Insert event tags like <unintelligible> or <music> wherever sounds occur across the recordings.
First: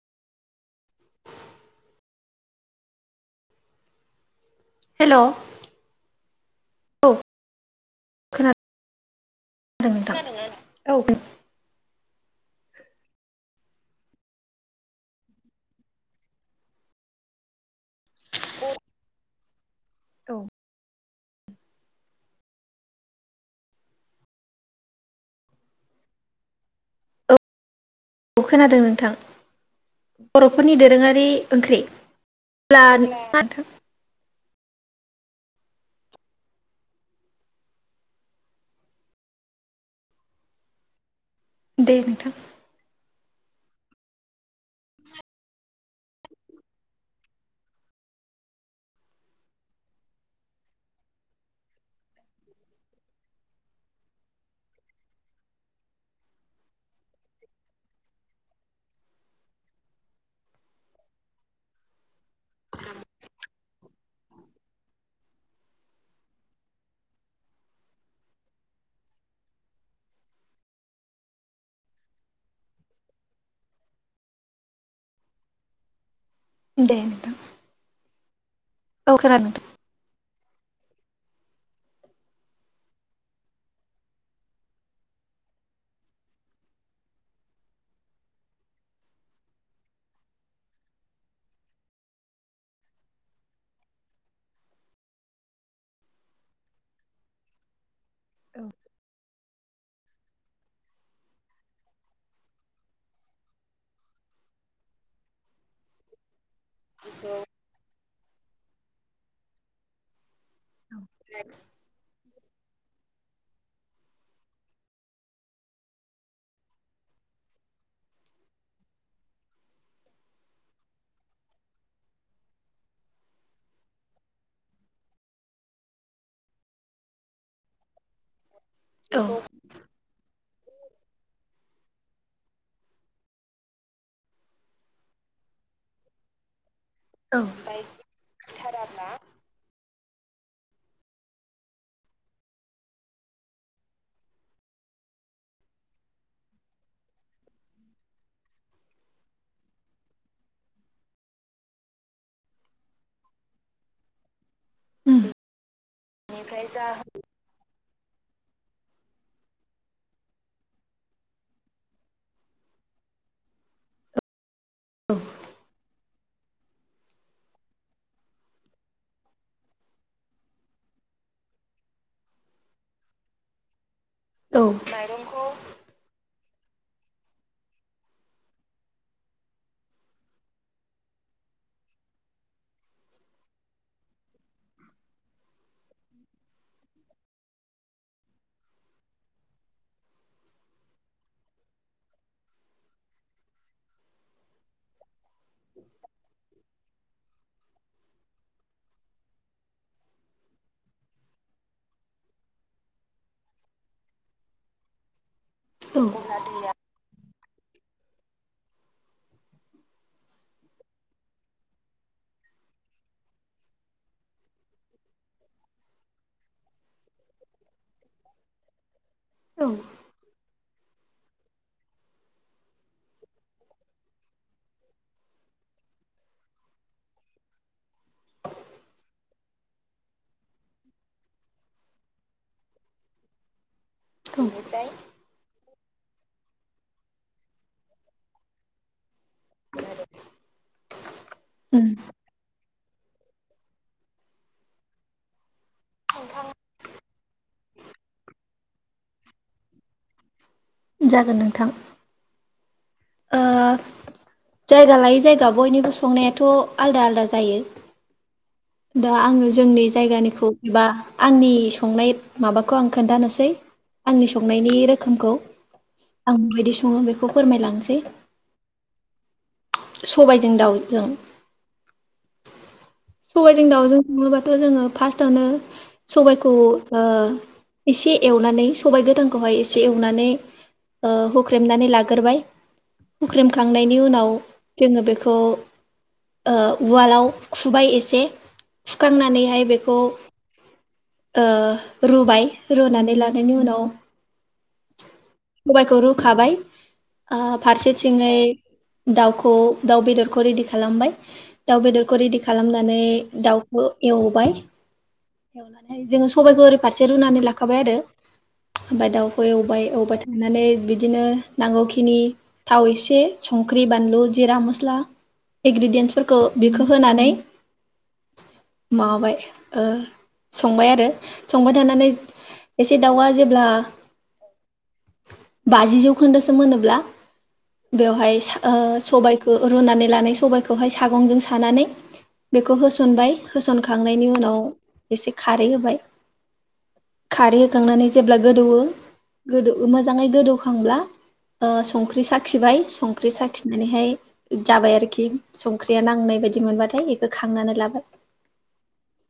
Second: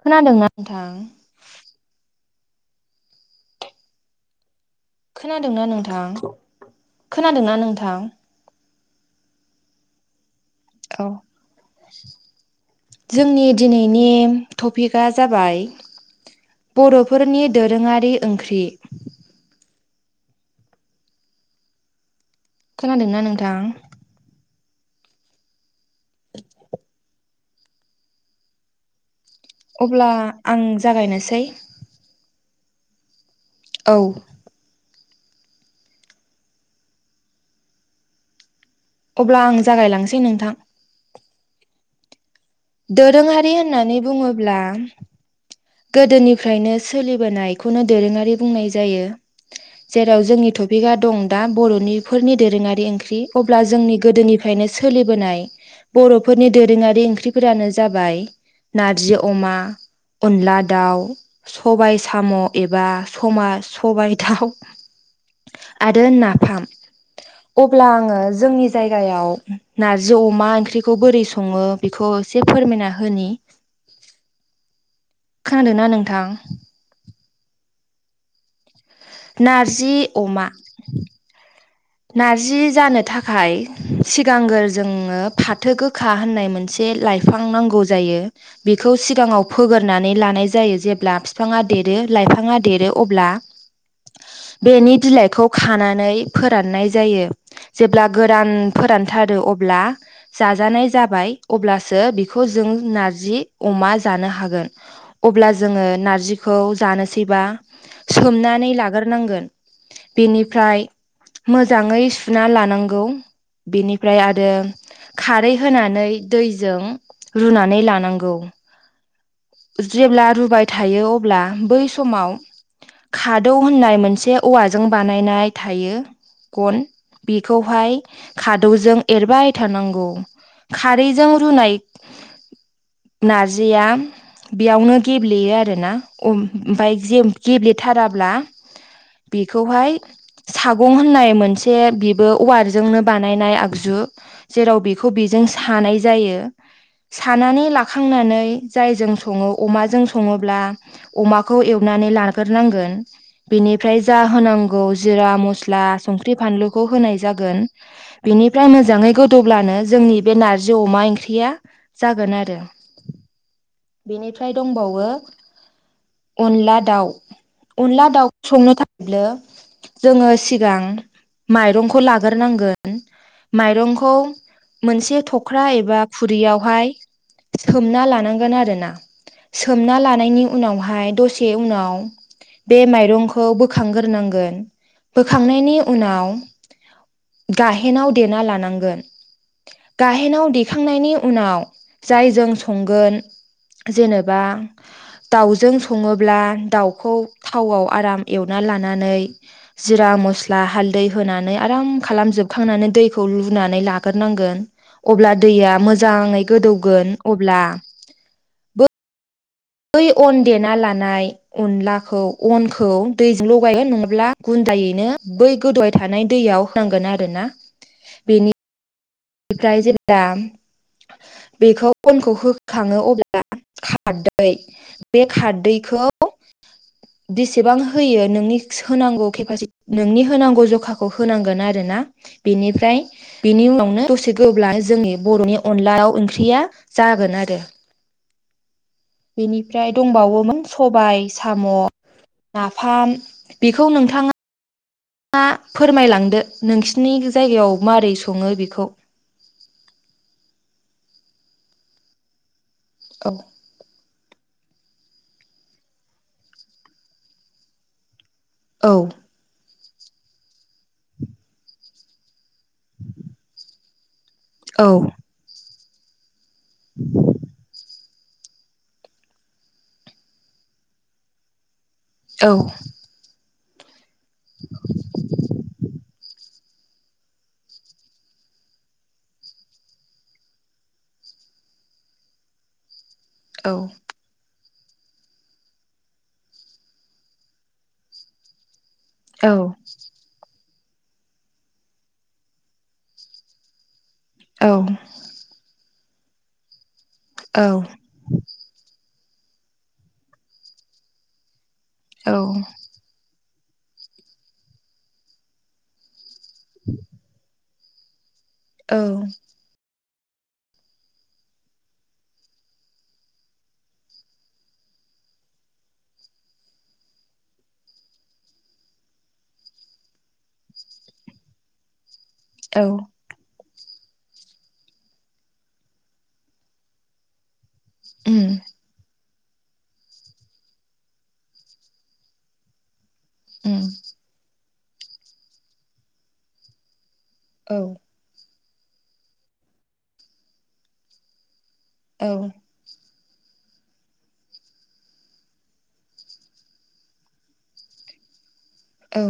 खोनादोंना नोंथां? हेल' औ खोनादोंना नोंथां? खोनादोंना नोंथां? दों नोंथां। औ। जोंनि दिनैनि टपिकआ जाबाय बर'फोरनि दोरोङा रि ओंख्रि। औ। खोनादोंना नोंथां? औ औ खोनादों नोंथां। अब्ला आं बर'फोरनि दोरोङारि जागायनोसै ओंख्रि। <inaudible> औ। अब्ला आं जागायलांसै नोंथां। दे नोंथां। दोरोङारि होननानै बुङोब्ला गोदोनिफ्रायनो सोलिबोनायखौनो दोरोङारि बुंनाय जायो। जेराव जोंनि टपिकआ दं दा बर'निफोरनि दोरोङारि ओंख्रि। अब्ला जोंनि गोदोनिफ्रायनो सोलिबोनाय बर'फोरनि दोरोङारि ओंख्रिफोरानो जाबाय नार्जि अमा, अनला दाउ, सबाय साम' एबा समा सबाय दाउ आरो नाफाम। अब्ला आङो जोंनि जायगायाव नार्जि अमा ओंख्रिखौ बोरै सङो बेखौ एसे फोरमायना होनि। खोनादोंना नोंथां? दे नोंथां। औ खोनादों नार्जि अमा <unintelligible> नार्जि जानो थाखाय सिगांगोर जोंनो फाथो गोखा होननाय मोनसे लाइफां नांगौ जायो। बेखौ सिगाङाव फोगोरनानै लानाय जायो जेब्ला बिफाङा देरो लाइफाङा देरो अब्ला बेनि बिलाइखौ खानानै फो रान्नाय जायो। जेब्ला गोरान नोंथां फोरानथारो अब्ला जाजानाय जाबाय अब्लासो बेखौ जों नार्जि अमा जानो हागोन। अब्ला जोङो नार्जि खौ जानोसैबा सोमनानै लागोरनांगोन। बेनिफ्राय मोजांयै सुना लानांगौ बेनिफ्राय आरो खारै होनानै दैजों रुनानै लानांगौ। जेब्ला रुबाय थायो अब्ला बै समाव खादौ होननाय मोनसे औवाजों बानायनाय थायो गन बेखौहाय खादौजों औ एरबाय थानांगौ। खारैजों रुनाय नार्जिया बेयावनो गेब्लेयो आरोना। ओमफ्राय जेम गेब्लेथाराब्ला बेखौहाय सा गं होननाय मोनसे बेबो औवाजोंनो बानायनाय आगजु जेराव बेखौ बेजों सानाय जायो। सानानै लाखांनानै जायजों सङो अमाजों सङोब्ला अमाखौ एवनानै लागोरनांगोन बिनिफ्राय जा होनां गौ उम जिरा, म स्ला, संख्रि, औ फानलुखौ होनाय जागोन। मोजाङै जानो गोदौब्लानो जोंनि बे नार्जि अमा ओंख्रिया जागोन आरो। फ्राय दंबावो अनला दाउ अनला दाउ संनो थाखायनो जोङो सिगां माइरंखौ लाग्रोनांगोन माइरंखौ औ औ खौ मोनसे औ थख्रा एबा खुरियाव बेहाय सोमना लानांगोन आरोना सोमना लानायनि उनावहाय दसे उनाव बे माइरंखौ बोखांग्रोनांगोन बोखांनायनि उनाव गा गाहेनाव देना लानांगोन गाहेनाव देखांनायनि उनाव जाय जों संगोन जेनेबा दाउजों सङोब्ला दाउखौ थावआव आराम एवना लानानै जिरा मस्ला हालदै होनानै आराम खालामजोबखांनानै दैखौ लुनानै लाग्रोनांगोन अब्ला दैया मोजाङै गोदौगोन अ अब्ला बै अन देना लानाय अनलाखौ अनखौ दैजों लगायो नङाब्ला गुन्दायैनो बै गोदौबाय थानाय दैयाव होनांगोन आरोना बेनि प्राइजेद दाम बेखौ अनखौ होखाङो अब्ला खारदै बे खारदैखौ बेसेबां होयो नोंनि होनांगौ केपासि नोंनि होनांगौ जखाखौ होनांगोन आरो ना बेनिफ्राय बेनि उनावनो दसे गोब्ला जोंनि बर'नि अनला दाउ ओंख्रिया जागोन आरो बेनिफ्राय दंबावोमोन सबाय साम' उम ना फान बेखौ नोंथाङा मा फोरमायलांदो नोंसिनि जायगायाव मोरै सङो बेखौ? जागोन नोंथां। औ ओ जायगा लायै जायगा बयनिबो संनायाथ' आलदा आलदा जायो। औ दा आङो जोंनि जायगानिखौ एबा आंनि संनाय माबाखौ आं खोन्थानोसै आंनि संनायनि औ रोखोमखौ आं माबायदि सङो बेखौ फोरमायलांसै‌ सबायजों दाउजों औ सबायजों दाउजों नुङोबाथ' जोङो फार्स्टआवनो सबायखौ ओ एसे एवनानै सबायाइ गोदांखौहाय एसे एवनानै ओ हुख्रेमनानै लाग्रोबाय औ हुख्रेमखांनायनि उनाव जोङो बेखौ ओ उवालाव खुबाय एसे से औ सुखांनानैहाय बेखौ ओ रुबाय रुनानै लानायनि उनाव, औ। सबायखौ रुखाबाय,। ओ औ फारसे सिङै दाउखौ दाउ बेदरखौ रेडि खालामबाय, दाउ बेदरखौ रेडि औ खालामनानै दाउखौ एवबाय जोङो सं सबायखौ ओरै फारसे रुनानै लाख <unintelligible> औ ओमफ्राय दाउखौ एवबाय एवबाय होननानै बिदिनो नांगौखिनि थाव एसे संख्रि बानलु जिरा मस्ला इनग्रिडियेन्सफोरखौ बेखौ होनानै माबाबाय संबाय आरो संबाय थानानै,। औ एसे दाउआ जेब्ला,। बाजि जौखोन्दोसो मोनोब्ला। बेवहाय उम ओ सबाय। खौ रुनानै लानाय सबायखौहाय सागंजों सानानै बेखौ होस होसनबाय उम होसनखांनायनि उनाव। एसे खारै होबाय। खारै औ होखांनानै जेब्ला गोदौवो गोदौ मोजाङै गोदौखांब्ला ओ संख्रि औ साखिबाय सं संख्रि साखिनानैहाय जाबाय आरोखि संख्रिया नांनाय बायदि मोनबाथाय बेखौ खांनानै लाबाय औ।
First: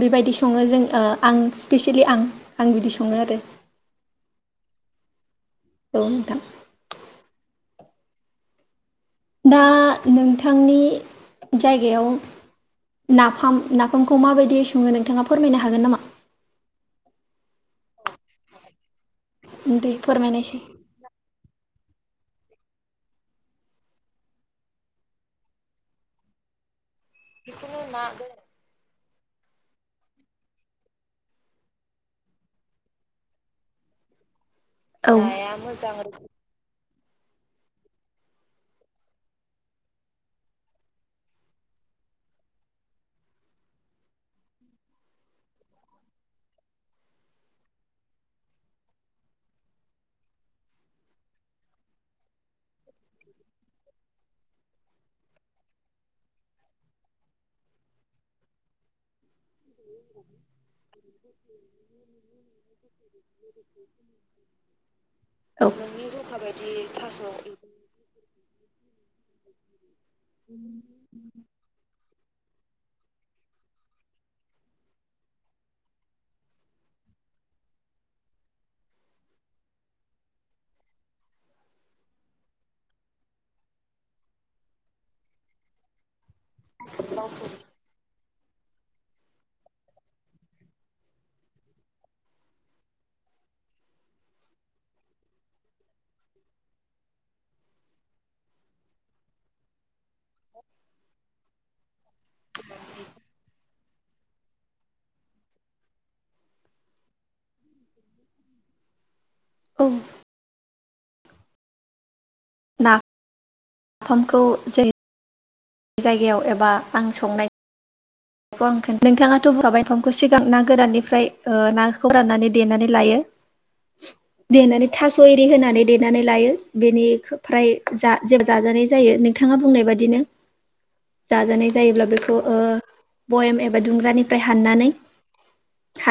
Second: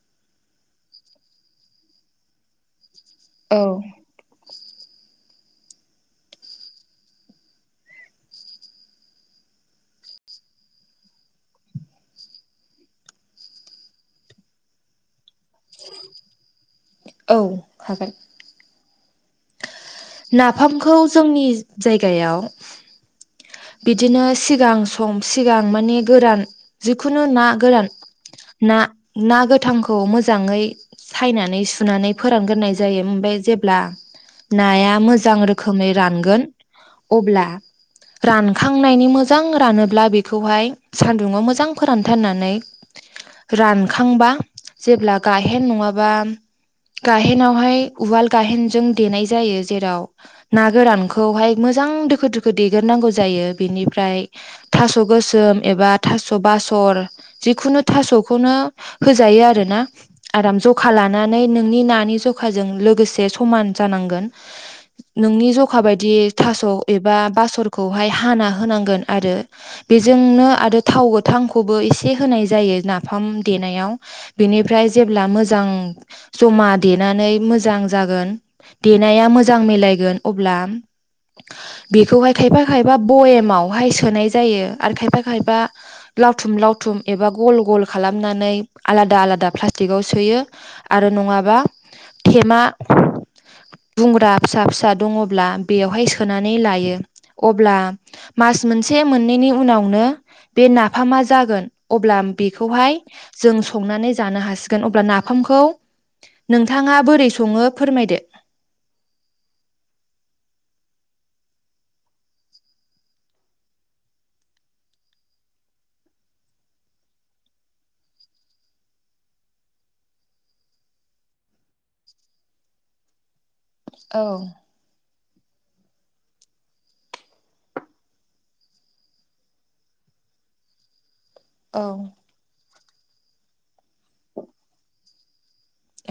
बेबायदि सङो जों आं स्पेसियेलि आं आं बिदि सं सङो आरो। औ औ नोंथां। दा नोंथांनि जायगायाव नाफाम नाफामखौ माबायदि सङो नोंथाङा। फोरमायनो हागोन नामा। औ हागोन। दे फोरमायनायसै नाफामखौ जोंनि। जायगायाव। बिदिनो सिगां सम सिगां माने गोरान जिखुनु ना गोरान ना। ना गोथांखौ मोजाङै सायनानै सुनानै फोरानग्रोनाय जायो ओम बे जेब्ला। नाया औ मोजां रोखोमै रोखोम रानगोन। अब्ला रानखांनायनि मोजां रानोब्ला बेखौहाय सान्दुुंआव मोजां फोरानथारनानै रानखांबा जेब्ला गाहेन नङाबा गाहेनावहाय उवाल गाहेनजों देनाय जायो जेराव ना गोरानखौहाय मोजां दोखो दोखो देग्रोनांगौ जायो बिनिफ्राय थास' गोसोम एबा थास' बासर जिखुनु थास'खौनो होजायो आरो ना आराम जखा लानानै नोंनि नानि जखाजों लोगोसे समान जानांगोन नोंनि औ जखा बायदि थास' एबा बास'र हाना होनांगोन आरो बेजोंनो आरो थाव गोथांखौबो एसे होनाय जायो नाफाम देनायाव बेनिफ्राय जेब्ला मोजां जमा देनानै मोजां जागोन देनाया मोजां मेलायगोन अब्ला बेखौहाय खायफा खायफा बयेमावहाय सोनाय जायो आरो खायफा खायफा लावथुम लावथुम एबा गल गल खालाम खालामनानै आलादा आलादा प्लास्टिकआव सोयो आरो नङाबा थेमा दुंग्रा फिसा फिसा दङब्ला बेवहाय सोनानै लायो। अब्ला मास मोनसे मोननैनि उनावनो बे नाफामा जागोन अब्ला बेखौहाय जों संनानै जानो हासिगोन अब्ला नाफामखौ नोंथाङा बोरै सङो? फोरमायदो। औ ना फामखौ जोंनि जायगायाव एबा आं संनाय बेखौ आं खोन नोंथाङाथ' बुंखाबाय नाफामखौ सिगां ना गोराननिफ्राय ओ नाखौ राननानै देनानै लायो। औ देनानै थास' एरि होनानै देनानै लायो बेनिफ्राय जा-जाजानाय जायो नोंथाङा बुंनाय बादिनो। जाजानाय औ जायोब्ला बेखौ ओ भयेम एबा दुंग्रानिफ्राय हाननानै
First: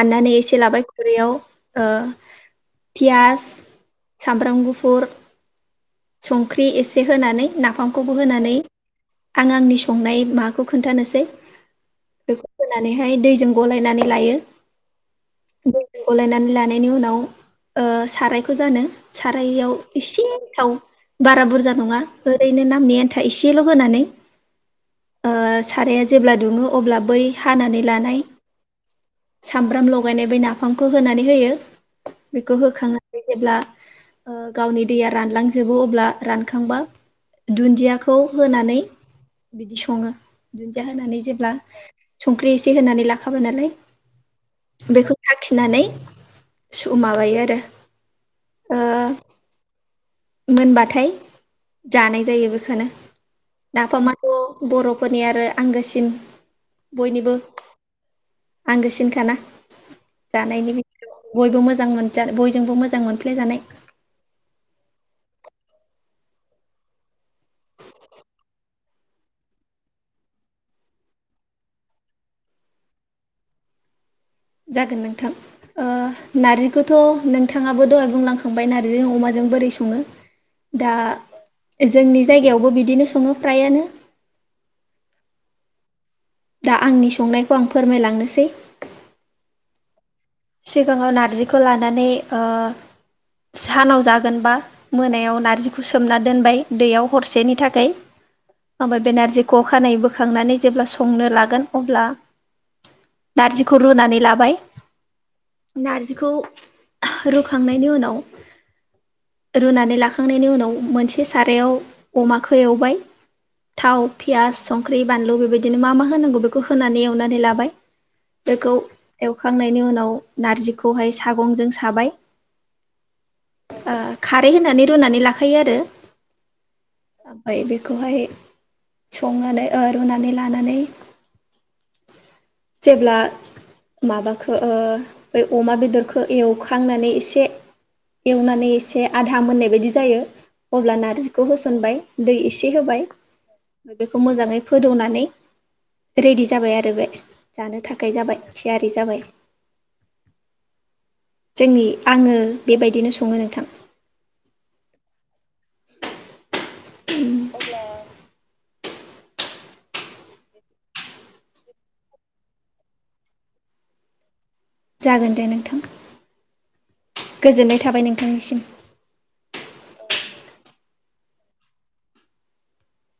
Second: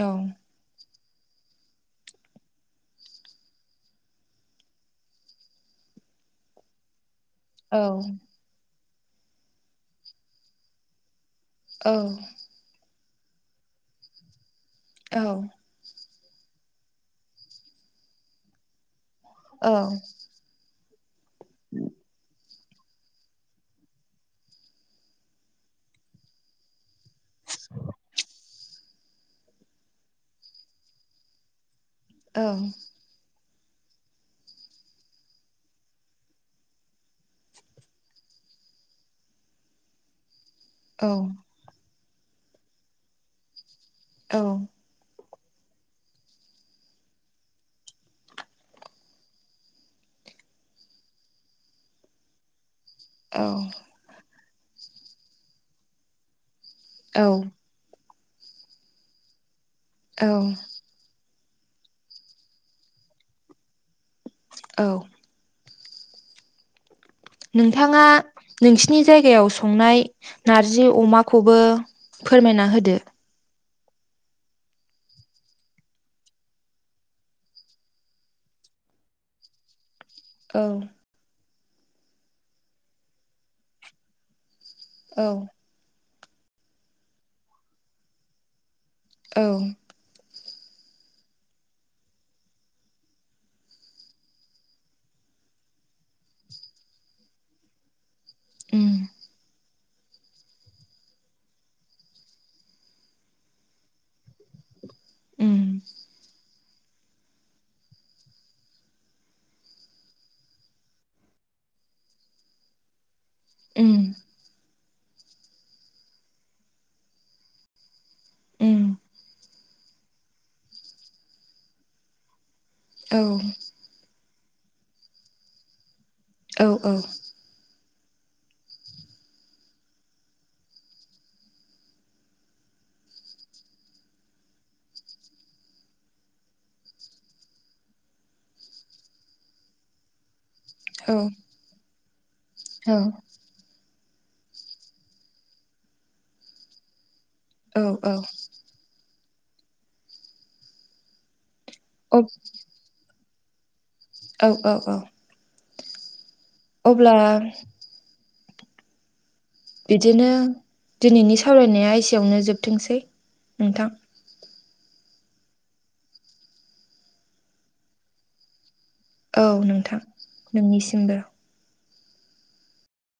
औ एसे लाबाय बेैयाव ओ पियास सामब्राम गुफुर संख्रि एसे होनानै औ नाफामखौबो होनानै आं आंनि संनाय माबाखौ खोनन्थानोसै। औ। हाय दैजों गलायनानै लायो। औ। दैजों गलायनानै लानायनि उनाव ओ सारायखौ जानो। औ साराइयाव एसे थाव बारा बुरजा नङा ओरैनो नामनि आन्था एसेल' होनानै ओ साराया जेब्ला दुङो अब्ला बै हानानै लानाय सामब्राम लगायनाय बै नाफामखौ होनानै होयो। औ बेखौ होखांनानै जेब्ला गावनि ओ दैया रानलां जोबो अब्ला रानखांबा दुन्दियाखौ होनानै बिदि सङो। दुन्दिया होनानै जेब्ला संख्रि एसे होनानै लाखाबाय नालाय औ आखिनानै स माबायो आरो ओ मोनबाथाय जानाय जायो बेखौनो। नाफामाथ' बर'फोरनि आरो आंगोसिन औ बयनिबो आंगोसिनखाना। जानायनि बयबो मोजां मोनजा बयजोंबो मोजां मोनफ्लाय जानाय। औ नोंथाङा नोंसिनि जायगायाव संनाय नारजि अमाखौबो फोरमायना होदो। जागोन नोंथां ओ नार्जिखौथ' नोंथाङाबो दहाय बुंलांखांबाय नारजिजों अमाजों बोरै सङो औ दा जोंनि जायगायावबो बिदिनो सङो फ्रायानो। औ। दा आंनि संनायखौ आं फोरमायलांनोसै। औ सिगाङाव नार्जिखौ लानानै ओह सानाव जागोनबा मोनायाव नार्जिखौ सोमना दोनबाय दैयाव हरसेनि थाखै उम अमा बेेनारजिख' अखानायै बोखांनानै जेब्ला संनो लागोन अब्ला नारजिखौ रुनानै लाबाय उम नारजिखौ रुखांनायनि उनाव रुनानै लाखांनायनि उनाव मोनसे सारायाव अमखौ एवबाय उम थाव फियास संख्रि बानलु बेबायदिनो मा मा होनांगौ बेखौ होनानै एवनानै लाबाय। बेखौ उम एव खो। खांनायनि उनाव। नार्जिखौहाय सागंजों साबाय औ ओ खारै होनानै रुनानै लाखायो आरो। औ औ ओमफ्राय बेखौहाय संनानै ओ रुनानै लानानै जेब्ला माबाखो ओ बे अमा बेदरखौ एवखांनानै एसे एवनानै एसे आधा मोननाय बायदि जायो। अब्ला औ नारजिखौ होसनबाय। दै एसे औ होबाय। बेखौ मोजाङै फोदौनानै रेडि जाबाय आरो बे। जानो औ थाखाय औ जाबाय थियारि जाबाय। जोंनि अब आङो बेबायदिनो सङो। थां औ औ औ अब्ला बिदिनो दिनैनि सावरायनाया एसेयावनो जोबथोंसै नोंथां जागोन दे नोंथां गोजोननाय थाबाय नोंथांनिसिम औ नोंथां नोंनिसिमबो